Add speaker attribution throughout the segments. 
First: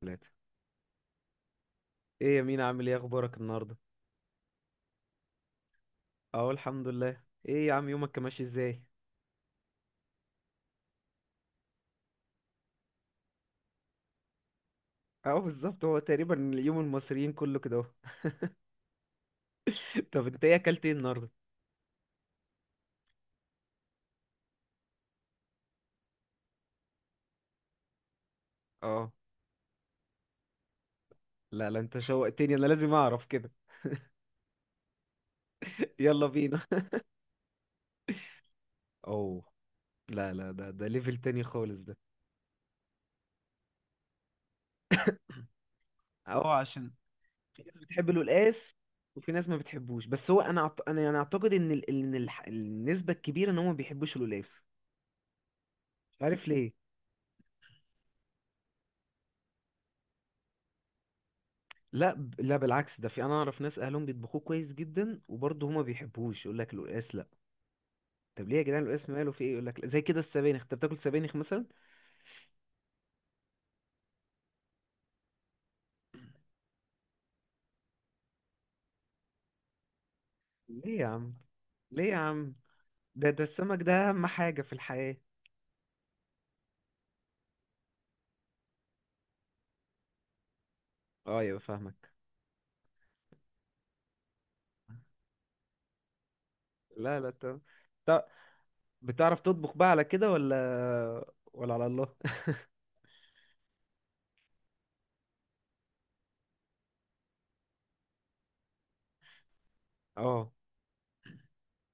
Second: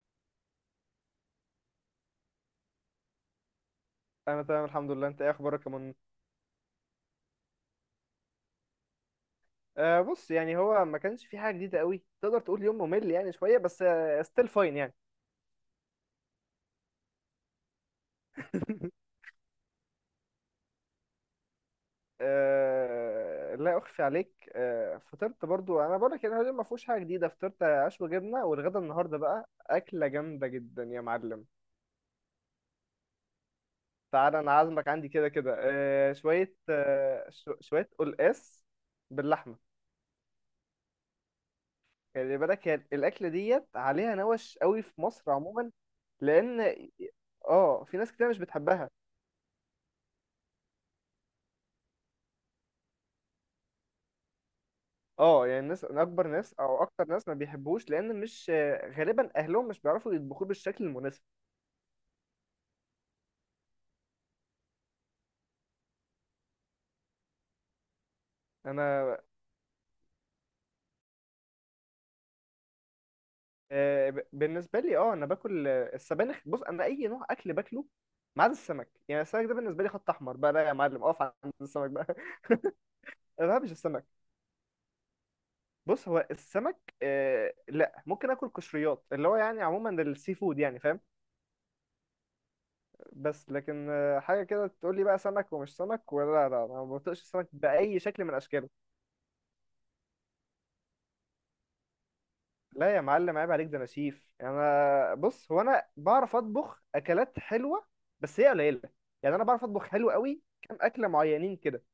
Speaker 1: ثلاثة. ايه يا مين، عامل ايه؟ اخبارك النهارده؟
Speaker 2: انا تمام الحمد لله. انت ايه اخبارك يا من؟
Speaker 1: اهو الحمد لله. ايه يا عم، يومك كان ماشي ازاي؟
Speaker 2: آه، بص يعني هو ما كانش في حاجه جديده قوي، تقدر تقول يوم ممل يعني شويه بس. ستيل فاين يعني.
Speaker 1: اهو بالظبط، هو تقريبا يوم المصريين كله كده اهو. طب انت، ايه اكلت ايه النهارده؟
Speaker 2: آه لا اخفي عليك، فطرت برضو، انا بقول لك اليوم ما فيهوش حاجه جديده. فطرت عشوه جبنه، والغدا
Speaker 1: اه،
Speaker 2: النهارده بقى اكله جامده جدا يا معلم.
Speaker 1: لا لا، انت شوقتني، انا لازم اعرف كده.
Speaker 2: تعالى، انا عازمك عندي كده كده،
Speaker 1: يلا
Speaker 2: شويه،
Speaker 1: بينا.
Speaker 2: شويه قلقاس
Speaker 1: اوه.
Speaker 2: باللحمه.
Speaker 1: لا لا، ده ليفل تاني خالص ده.
Speaker 2: خلي بالك، هي الاكله ديت عليها نوش قوي في مصر عموما،
Speaker 1: اهو
Speaker 2: لان
Speaker 1: عشان. في ناس
Speaker 2: اه في
Speaker 1: بتحب
Speaker 2: ناس كتير مش
Speaker 1: القلقاس،
Speaker 2: بتحبها.
Speaker 1: وفي ناس ما بتحبوش، بس هو انا انا يعني اعتقد النسبة الكبيرة ان هم ما بيحبوش القلقاس.
Speaker 2: اه، يعني الناس
Speaker 1: مش
Speaker 2: اكبر
Speaker 1: عارف
Speaker 2: ناس
Speaker 1: ليه.
Speaker 2: او اكتر ناس ما بيحبوش، لان مش غالبا اهلهم مش بيعرفوا يطبخوه بالشكل المناسب.
Speaker 1: لا بالعكس، ده في انا اعرف ناس اهلهم بيطبخوه كويس جدا، وبرضه هما بيحبوش يقول لك القلقاس لا. طب ليه يا جدعان؟ القلقاس
Speaker 2: انا
Speaker 1: ماله، في ايه؟ يقول لك زي كده السبانخ، انت بتاكل سبانخ مثلا؟
Speaker 2: بالنسبه لي، انا باكل، السبانخ، بص انا اي نوع اكل باكله ما عدا السمك، يعني السمك ده بالنسبه لي خط احمر بقى، لا يا
Speaker 1: ليه
Speaker 2: معلم،
Speaker 1: يا
Speaker 2: اقف
Speaker 1: عم؟
Speaker 2: عند السمك
Speaker 1: ليه
Speaker 2: بقى.
Speaker 1: يا عم؟ ده
Speaker 2: ما بحبش
Speaker 1: السمك
Speaker 2: السمك.
Speaker 1: ده اهم حاجة في الحياة.
Speaker 2: بص، هو السمك لا، ممكن اكل قشريات، اللي هو يعني عموما السي فود يعني، فاهم؟
Speaker 1: اه يبقى فاهمك.
Speaker 2: بس لكن حاجه كده تقول لي بقى سمك ومش سمك، ولا، لا لا، انا ما
Speaker 1: لا
Speaker 2: بطيقش
Speaker 1: لا
Speaker 2: السمك
Speaker 1: طب،
Speaker 2: باي شكل من اشكاله.
Speaker 1: بتعرف تطبخ بقى على كده ولا، ولا على الله؟
Speaker 2: لا يا معلم، عيب عليك، ده انا شيف. انا بص، هو انا بعرف اطبخ اكلات حلوه، بس هي قليله. يعني انا بعرف اطبخ حلو قوي
Speaker 1: اه.
Speaker 2: كام اكله معينين كده.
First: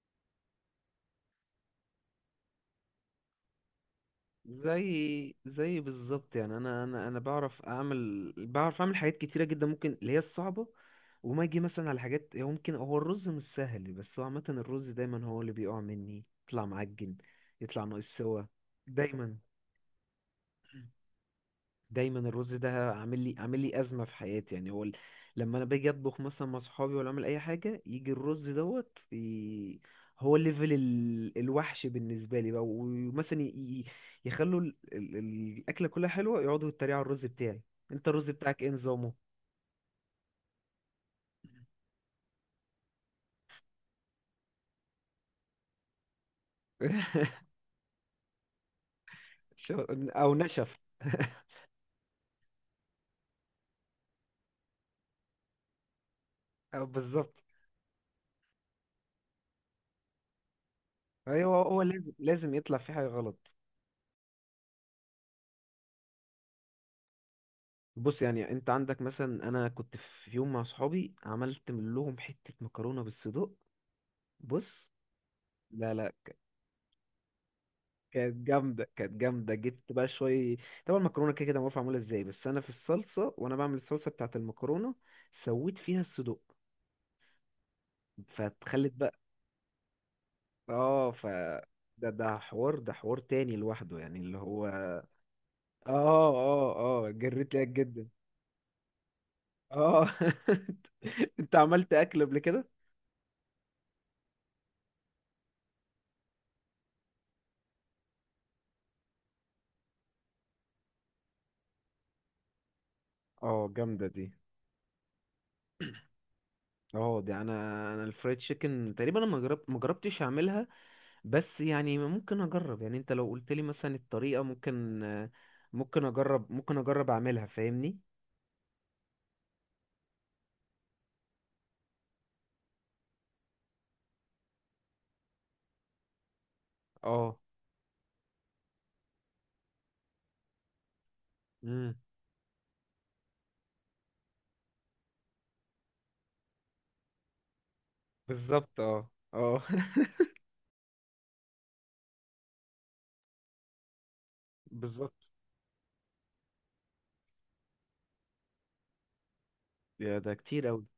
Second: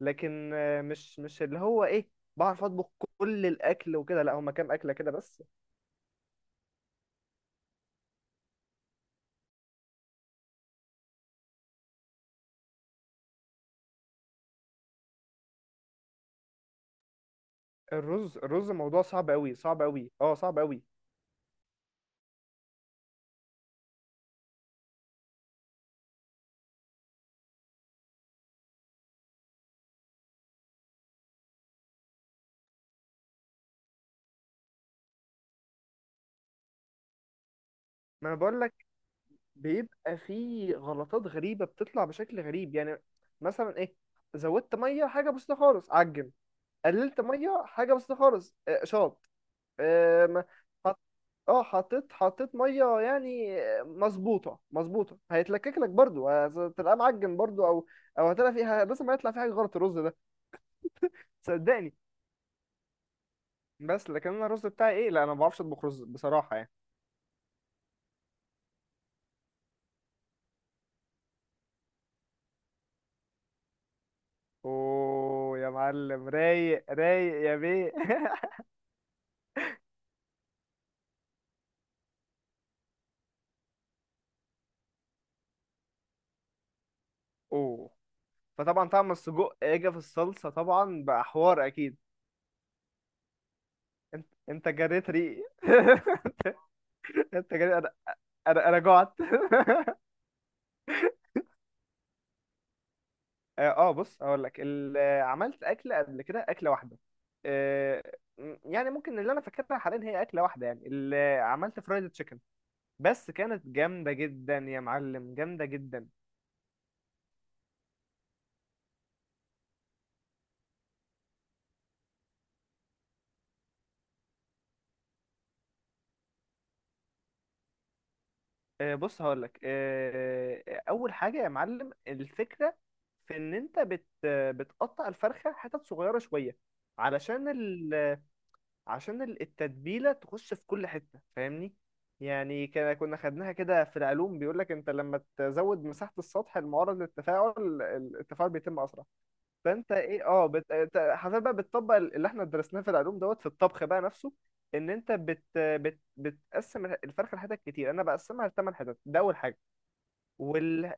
Speaker 2: لكن مش اللي هو ايه، بعرف اطبخ كل الاكل وكده، لا، هما كام اكله كده
Speaker 1: زي
Speaker 2: بس.
Speaker 1: زي بالظبط، يعني انا بعرف اعمل، بعرف اعمل حاجات كتيره جدا، ممكن اللي هي الصعبه. وما اجي مثلا على حاجات، هو ممكن، هو الرز مش سهل، بس هو عامه الرز دايما هو اللي بيقع مني، يطلع معجن، يطلع ناقص
Speaker 2: الرز
Speaker 1: سوا.
Speaker 2: الرز موضوع صعب
Speaker 1: دايما،
Speaker 2: قوي، صعب قوي، اه صعب قوي.
Speaker 1: دايما الرز ده عامل لي ازمه في حياتي، يعني لما انا باجي اطبخ مثلا مع صحابي، ولا اعمل اي حاجه، يجي الرز دوت هو ليفل الوحش بالنسبه لي بقى، ومثلا يخلوا الاكله كلها حلوه، يقعدوا يتريقوا على الرز بتاعي. انت الرز
Speaker 2: ما انا
Speaker 1: بتاعك
Speaker 2: بقول
Speaker 1: ايه
Speaker 2: لك،
Speaker 1: نظامه؟
Speaker 2: بيبقى فيه غلطات غريبه بتطلع بشكل غريب يعني. مثلا ايه، زودت ميه حاجه بسيطه خالص، عجن. قللت ميه حاجه بسيطه خالص، شاط.
Speaker 1: شو- او
Speaker 2: آم،
Speaker 1: نشف.
Speaker 2: حط- اه، حطيت ميه يعني مظبوطه مظبوطه، هيتلكك لك برضو،
Speaker 1: أو
Speaker 2: هتلاقيه معجن
Speaker 1: بالظبط.
Speaker 2: برضو، او او هتلاقي فيها، لازم ما يطلع فيه حاجه غلط الرز ده،
Speaker 1: ايوه، هو
Speaker 2: صدقني.
Speaker 1: لازم، لازم يطلع في حاجه غلط.
Speaker 2: بس لكن انا الرز بتاعي ايه، لا انا ما بعرفش اطبخ رز بصراحه يعني.
Speaker 1: بص، يعني انت عندك مثلا، انا كنت في يوم مع صحابي، عملت من لهم حته مكرونه بالصدق. بص.
Speaker 2: اوه يا
Speaker 1: لا لا.
Speaker 2: معلم، رايق رايق يا بيه.
Speaker 1: كانت جامدة، كانت جامدة. جبت بقى شوية، طبعا المكرونة كده كده معروف معمولة ازاي، بس أنا في الصلصة، وأنا بعمل الصلصة بتاعة المكرونة سويت فيها الصدوق،
Speaker 2: اوه. فطبعا
Speaker 1: فتخلت
Speaker 2: طعم
Speaker 1: بقى.
Speaker 2: السجق اجى في الصلصه، طبعا
Speaker 1: اه، ف
Speaker 2: بقى حوار اكيد.
Speaker 1: ده حوار، ده حوار تاني لوحده يعني،
Speaker 2: انت
Speaker 1: اللي هو
Speaker 2: انت
Speaker 1: اه.
Speaker 2: جريت ريقي.
Speaker 1: اه. اه جريت
Speaker 2: انت
Speaker 1: ليك
Speaker 2: جريت، انا
Speaker 1: جدا.
Speaker 2: انا أنا جعت.
Speaker 1: اه. انت عملت اكل قبل كده؟
Speaker 2: اه، بص هقول لك عملت اكله قبل كده، اكله واحده. آه، يعني ممكن اللي انا فاكرها حاليا هي اكله واحده، يعني اللي عملت فرايد تشيكن، بس
Speaker 1: اه
Speaker 2: كانت
Speaker 1: جامدة
Speaker 2: جامده
Speaker 1: دي.
Speaker 2: جدا يا معلم، جامده جدا.
Speaker 1: اه دي انا، انا الفرايد تشيكن تقريبا انا ما جربتش اعملها، بس يعني ممكن اجرب، يعني انت لو قلت لي مثلا الطريقة، ممكن ممكن اجرب اعملها، فاهمني.
Speaker 2: بص هقول لك، اول حاجه يا معلم، الفكره في ان انت بتقطع الفرخه حتت صغيره شويه،
Speaker 1: اه.
Speaker 2: علشان التتبيلة تخش في كل حتة، فاهمني؟
Speaker 1: امم
Speaker 2: يعني كنا خدناها كده في العلوم، بيقول لك انت لما تزود مساحة السطح المعرض للتفاعل، التفاعل بيتم
Speaker 1: بالظبط،
Speaker 2: اسرع.
Speaker 1: اه اه.
Speaker 2: فانت ايه، انت حرفيا بقى بتطبق اللي احنا درسناه في العلوم دوت في الطبخ بقى نفسه. ان انت
Speaker 1: بالظبط.
Speaker 2: بتقسم الفرخة لحتت كتير، انا بقسمها لثمان حتت، ده اول حاجة.
Speaker 1: يا ده كتير قوي.
Speaker 2: وال...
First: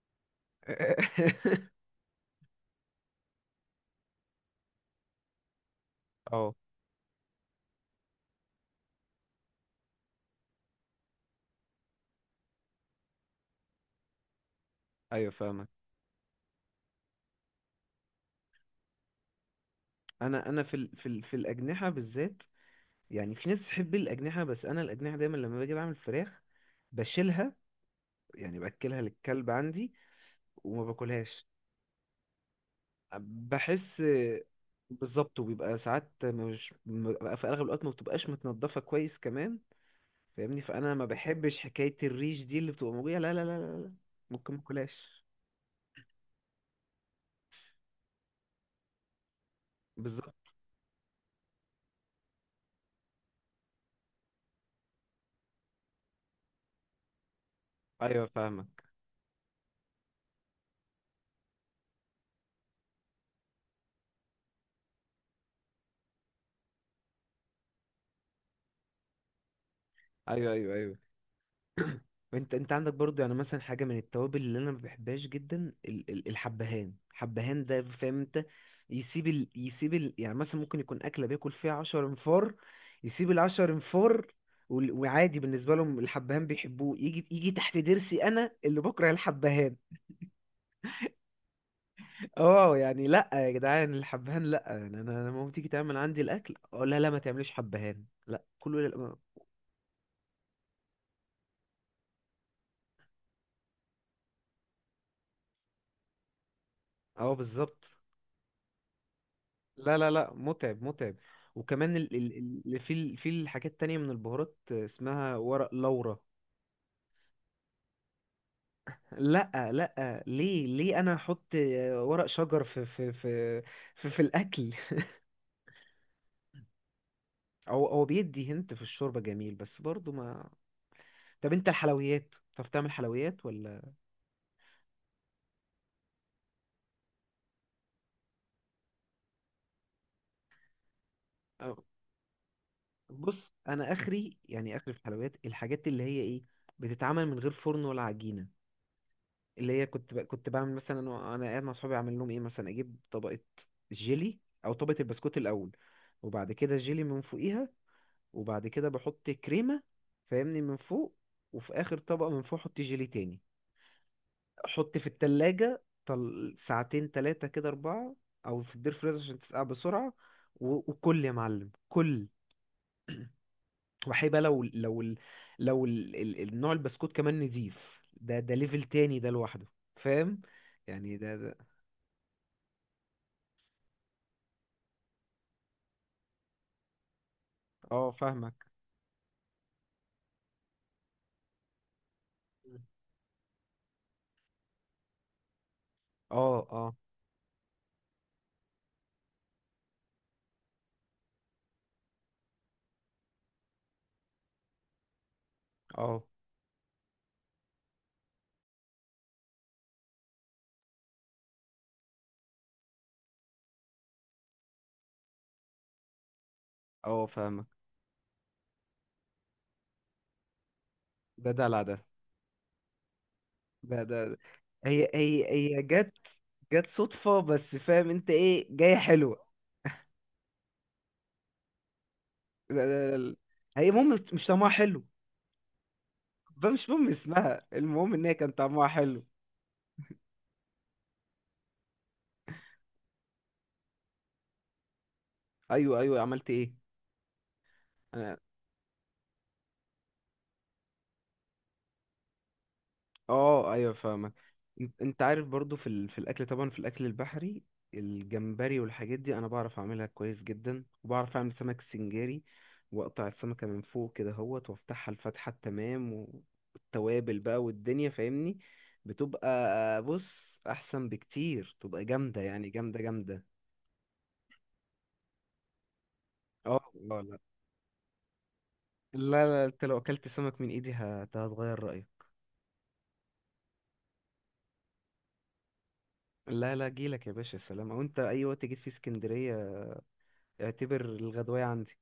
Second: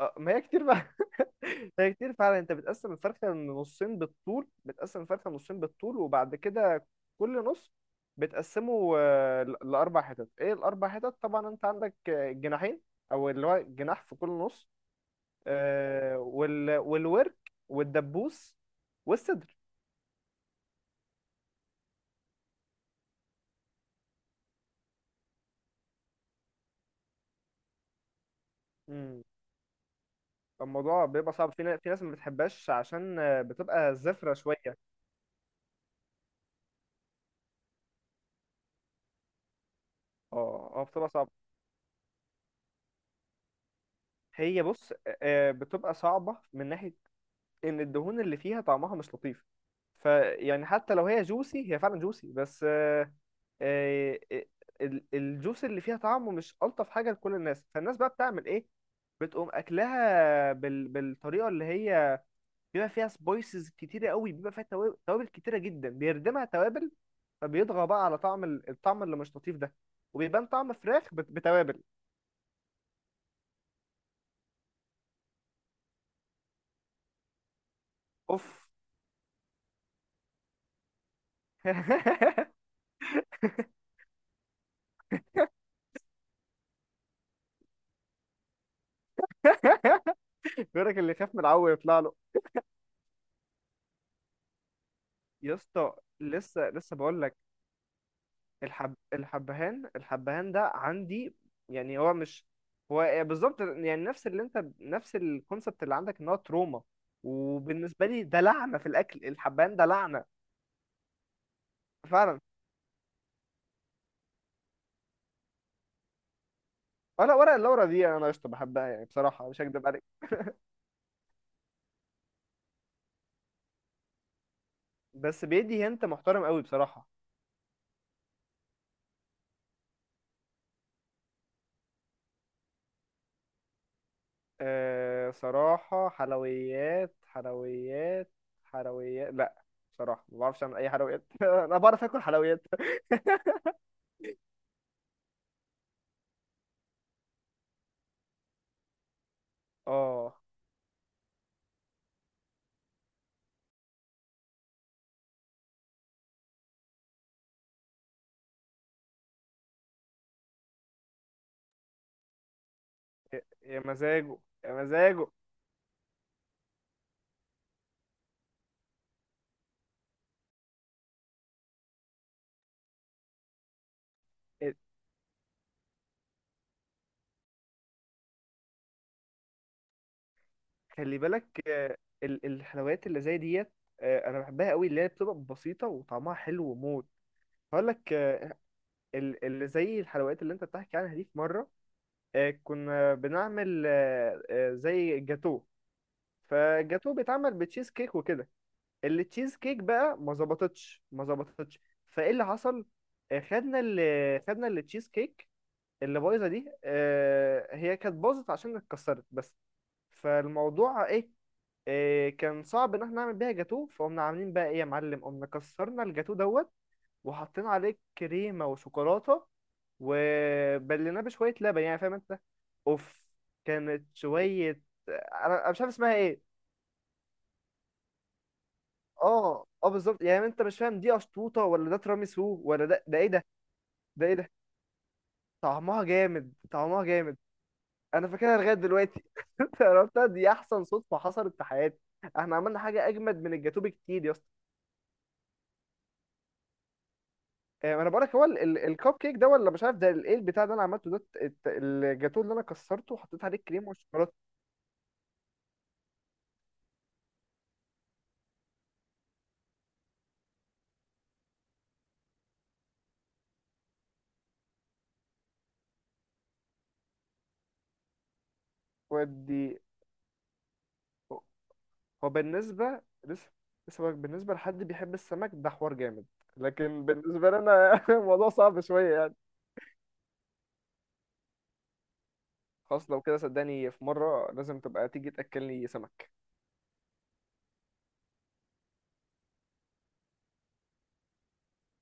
Speaker 2: آه، ما هي كتير بقى. هي كتير فعلا. انت بتقسم الفرخه نصين بالطول، بتقسم الفرخه نصين بالطول، وبعد
Speaker 1: اه
Speaker 2: كده كل نص بتقسمه لاربع حتت. ايه الاربع حتت؟ طبعا انت عندك جناحين، او اللي هو جناح في كل نص،
Speaker 1: ايوه فاهمك.
Speaker 2: والورك، والدبوس، والصدر.
Speaker 1: انا في في الاجنحة بالذات، يعني في ناس بتحب الاجنحة، بس انا الاجنحة دايما لما باجي بعمل فراخ بشيلها، يعني باكلها
Speaker 2: مم.
Speaker 1: للكلب عندي، وما
Speaker 2: الموضوع بيبقى
Speaker 1: باكلهاش.
Speaker 2: صعب، في ناس ما بتحبهاش عشان بتبقى
Speaker 1: بحس،
Speaker 2: زفرة شوية.
Speaker 1: بالظبط، وبيبقى ساعات مش بيبقى، في اغلب الوقت ما بتبقاش متنضفه كويس كمان، فاهمني.
Speaker 2: اه اه،
Speaker 1: فانا ما
Speaker 2: بتبقى صعبة.
Speaker 1: بحبش حكايه الريش دي اللي بتبقى موجوده، لا لا لا لا لا، ممكن ما
Speaker 2: هي بص،
Speaker 1: اكلهاش.
Speaker 2: بتبقى صعبة من ناحية ان الدهون اللي فيها طعمها مش لطيف.
Speaker 1: بالظبط.
Speaker 2: فيعني حتى لو هي جوسي، هي فعلا جوسي بس، آه، آه، الجوس اللي فيها طعمه مش ألطف حاجة لكل الناس، فالناس بقى
Speaker 1: ايوه
Speaker 2: بتعمل ايه؟
Speaker 1: فاهمك.
Speaker 2: بتقوم اكلها بالطريقة اللي هي بيبقى فيها سبايسز كتيرة قوي، بيبقى فيها توابل كتيرة جدا، بيردمها توابل، فبيطغى بقى على الطعم اللي مش لطيف ده، وبيبان
Speaker 1: ايوه
Speaker 2: طعم
Speaker 1: ايوه ايوه.
Speaker 2: فراخ بتوابل.
Speaker 1: انت عندك برضو، يعني مثلا حاجه من التوابل اللي انا ما بحبهاش جدا، الحبهان، الحبهان ده فاهم انت،
Speaker 2: اوف.
Speaker 1: يعني مثلا ممكن يكون اكله بياكل فيها 10 انفار، يسيب العشر انفار، وعادي بالنسبه لهم الحبهان بيحبوه، يجي يجي تحت ضرسي، انا اللي بكره الحبهان.
Speaker 2: بيقولك اللي يخاف من العو يطلع له.
Speaker 1: اه يعني لا يا جدعان الحبهان لا، يعني انا لما
Speaker 2: يا
Speaker 1: تيجي
Speaker 2: اسطى،
Speaker 1: تعمل عندي الاكل،
Speaker 2: لسه
Speaker 1: اه
Speaker 2: لسه
Speaker 1: لا لا، ما
Speaker 2: بقول،
Speaker 1: تعمليش حبهان لا كله
Speaker 2: الحب الحبهان الحبهان ده عندي، يعني هو مش... هو بالظبط يعني نفس اللي انت، نفس الكونسبت اللي عندك، ان هو تروما.
Speaker 1: اه بالظبط.
Speaker 2: وبالنسبه لي ده لعنه في الاكل، الحبهان ده
Speaker 1: لا لا
Speaker 2: لعنه.
Speaker 1: لا، متعب متعب. وكمان
Speaker 2: فعلا.
Speaker 1: في الحاجات التانية من البهارات، اسمها ورق لورا.
Speaker 2: ولا ورق اللورا دي انا قشطه، بحبها يعني بصراحه، مش
Speaker 1: لا
Speaker 2: هكدب عليك.
Speaker 1: لا ليه، ليه انا احط ورق شجر في الاكل؟
Speaker 2: بس بيدي هنت محترم قوي بصراحه.
Speaker 1: او هو بيدي هنت في الشوربة جميل، بس برضو ما. طب انت الحلويات بتعرف تعمل حلويات ولا؟
Speaker 2: أه صراحه، حلويات، حلويات، حلويات لا. بصراحه ما بعرفش اعمل اي حلويات. انا
Speaker 1: أو-
Speaker 2: بعرف اكل حلويات.
Speaker 1: بص انا اخري، يعني اخري في الحلويات، الحاجات اللي هي ايه بتتعمل من غير فرن ولا عجينة، اللي هي
Speaker 2: اه،
Speaker 1: كنت بعمل مثلا، انا قاعد مع صحابي اعمل لهم ايه، مثلا اجيب طبقه جيلي، او طبقه البسكوت الاول، وبعد كده الجيلي من فوقيها، وبعد كده بحط كريمه فاهمني من فوق، وفي اخر طبقه من فوق احط جيلي تاني،
Speaker 2: يا مزاجه، يا
Speaker 1: احط في
Speaker 2: مزاجه.
Speaker 1: التلاجة ساعتين، تلاتة كده، اربعة، او في الدير فريزر عشان تسقع بسرعه، وكل يا معلم كل. وحيبقى لو، لو ال- لو ال... ال... النوع البسكوت كمان نضيف، ده ليفل تاني ده لوحده، فاهم، يعني
Speaker 2: خلي بالك،
Speaker 1: ده.
Speaker 2: الحلويات اللي زي ديت، انا بحبها قوي، اللي هي بتبقى بسيطه وطعمها حلو وموت. هقول
Speaker 1: اه
Speaker 2: لك،
Speaker 1: فاهمك.
Speaker 2: اللي زي الحلويات اللي انت بتحكي عنها دي، في مره كنا بنعمل زي جاتو.
Speaker 1: اه اه
Speaker 2: فالجاتو بيتعمل بتشيز كيك وكده. التشيز كيك بقى ما ظبطتش، ما ظبطتش. فايه اللي حصل؟ خدنا التشيز كيك اللي
Speaker 1: اه
Speaker 2: بايظه دي، هي كانت باظت عشان اتكسرت بس. فالموضوع ايه، إيه كان صعب ان احنا نعمل بيها جاتوه، فقمنا عاملين بقى ايه يا معلم، قمنا كسرنا الجاتوه دوت،
Speaker 1: اه فاهمك.
Speaker 2: وحطينا عليه كريمه وشوكولاته، وبليناه
Speaker 1: ده
Speaker 2: بشويه لبن
Speaker 1: دلع
Speaker 2: يعني،
Speaker 1: ده.
Speaker 2: فاهم انت؟ اوف.
Speaker 1: ده
Speaker 2: كانت
Speaker 1: ده.
Speaker 2: شويه...
Speaker 1: هي
Speaker 2: انا
Speaker 1: هي.
Speaker 2: أنا مش
Speaker 1: هي
Speaker 2: عارف
Speaker 1: جت،
Speaker 2: اسمها ايه.
Speaker 1: جت صدفة بس، فاهم انت ايه جاية حلوة؟
Speaker 2: اه اه بالظبط، يعني انت مش فاهم دي اشطوطه ولا ده تراميسو ولا ده ده ايه
Speaker 1: لا.
Speaker 2: ده.
Speaker 1: هي المهم
Speaker 2: ده ايه
Speaker 1: مش
Speaker 2: ده؟
Speaker 1: طعمها حلو،
Speaker 2: طعمها جامد،
Speaker 1: بقى مش
Speaker 2: طعمها
Speaker 1: مهم
Speaker 2: جامد.
Speaker 1: اسمها، المهم ان
Speaker 2: انا
Speaker 1: هي كان
Speaker 2: فاكرها لغايه
Speaker 1: طعمها حلو.
Speaker 2: دلوقتي. انت عرفتها دي احسن صدفه حصلت في حياتي. احنا عملنا حاجه اجمد من الجاتوه بكتير يا اسطى.
Speaker 1: ايوه ايوه، عملت ايه؟
Speaker 2: انا بقول لك، هو الكب كيك ده ولا مش عارف، ايه البتاع ده انا عملته، ده الجاتوه اللي انا كسرته وحطيت عليه
Speaker 1: اه
Speaker 2: كريم
Speaker 1: ايوه فاهمك.
Speaker 2: وشوكولاته.
Speaker 1: انت عارف برضو في في الاكل، طبعا في الاكل البحري، الجمبري والحاجات دي انا بعرف اعملها كويس جدا، وبعرف اعمل سمك سنجاري، واقطع السمكه من فوق كده اهوت، وافتحها الفتحه التمام، والتوابل بقى والدنيا فاهمني، بتبقى،
Speaker 2: ودي...
Speaker 1: بص، احسن بكتير، تبقى
Speaker 2: هو
Speaker 1: جامده يعني، جامده
Speaker 2: بالنسبه،
Speaker 1: جامده.
Speaker 2: لسه لسه بقولك، بالنسبه لحد بيحب السمك ده حوار جامد،
Speaker 1: اه
Speaker 2: لكن
Speaker 1: لا لا.
Speaker 2: بالنسبه لنا الموضوع صعب شويه يعني.
Speaker 1: لا لا، انت لو اكلت سمك من ايدي هتغير رايك.
Speaker 2: خلاص لو كده صدقني، في مره لازم تبقى تيجي تاكلني سمك.
Speaker 1: لا لا جيلك يا باشا، سلام، او انت اي وقت جيت في اسكندريه اعتبر الغدوايه عندي.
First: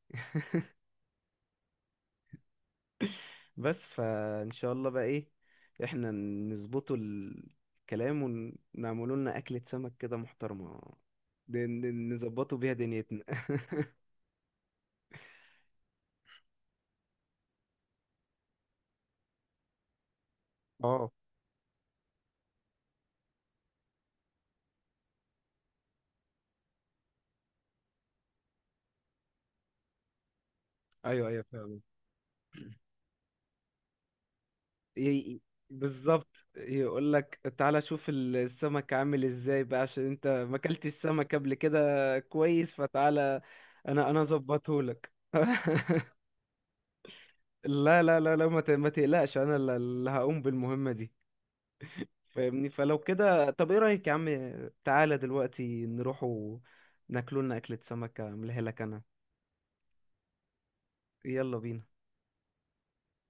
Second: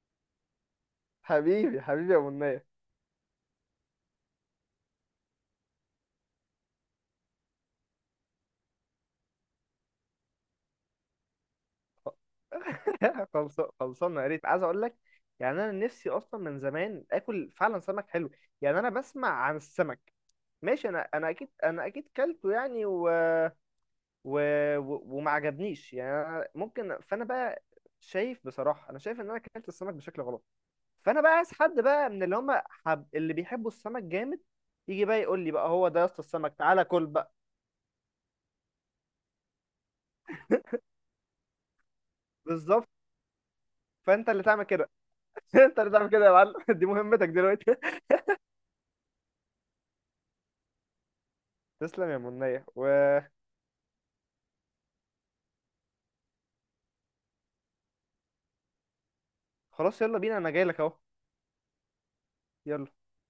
Speaker 2: حبيبي حبيبي يا منى.
Speaker 1: بس فان شاء الله بقى، ايه، احنا نظبطوا الكلام، ونعملوا لنا اكلة سمك كده محترمة، نظبطوا بيها دنيتنا.
Speaker 2: خلص، خلصانه، يا ريت، عايز اقول لك، يعني انا نفسي اصلا من زمان اكل فعلا سمك حلو. يعني انا بسمع عن السمك، ماشي، انا
Speaker 1: اه
Speaker 2: انا اكيد، انا اكيد كلته يعني و... وما عجبنيش يعني، أنا ممكن، فانا بقى شايف بصراحه، انا شايف ان انا اكلت السمك بشكل غلط. فانا
Speaker 1: ايوه
Speaker 2: بقى
Speaker 1: ايوه
Speaker 2: عايز حد
Speaker 1: فعلا.
Speaker 2: بقى من اللي هم اللي بيحبوا السمك جامد،
Speaker 1: ي-
Speaker 2: يجي بقى يقول
Speaker 1: ي-
Speaker 2: لي بقى، هو ده يا اسطى
Speaker 1: بالظبط،
Speaker 2: السمك، تعالى كل
Speaker 1: يقول
Speaker 2: بقى.
Speaker 1: لك تعالى شوف السمك عامل ازاي بقى، عشان انت ما اكلتش السمك قبل كده كويس،
Speaker 2: بالظبط،
Speaker 1: فتعالى انا
Speaker 2: فانت اللي تعمل
Speaker 1: اظبطه
Speaker 2: كده.
Speaker 1: لك.
Speaker 2: انت اللي تعمل كده يا معلم، دي مهمتك دلوقتي.
Speaker 1: لا لا لا لا، ما تقلقش، انا اللي هقوم بالمهمة دي،
Speaker 2: تسلم يا منية،
Speaker 1: فاهمني. فلو
Speaker 2: وخلاص.
Speaker 1: كده طب، ايه رأيك يا عم، تعالى دلوقتي نروح ناكلوا لنا أكلة سمكة، أعملها لك أنا.
Speaker 2: يلا بينا، انا جاي لك اهو.
Speaker 1: يلا بينا.
Speaker 2: يلا.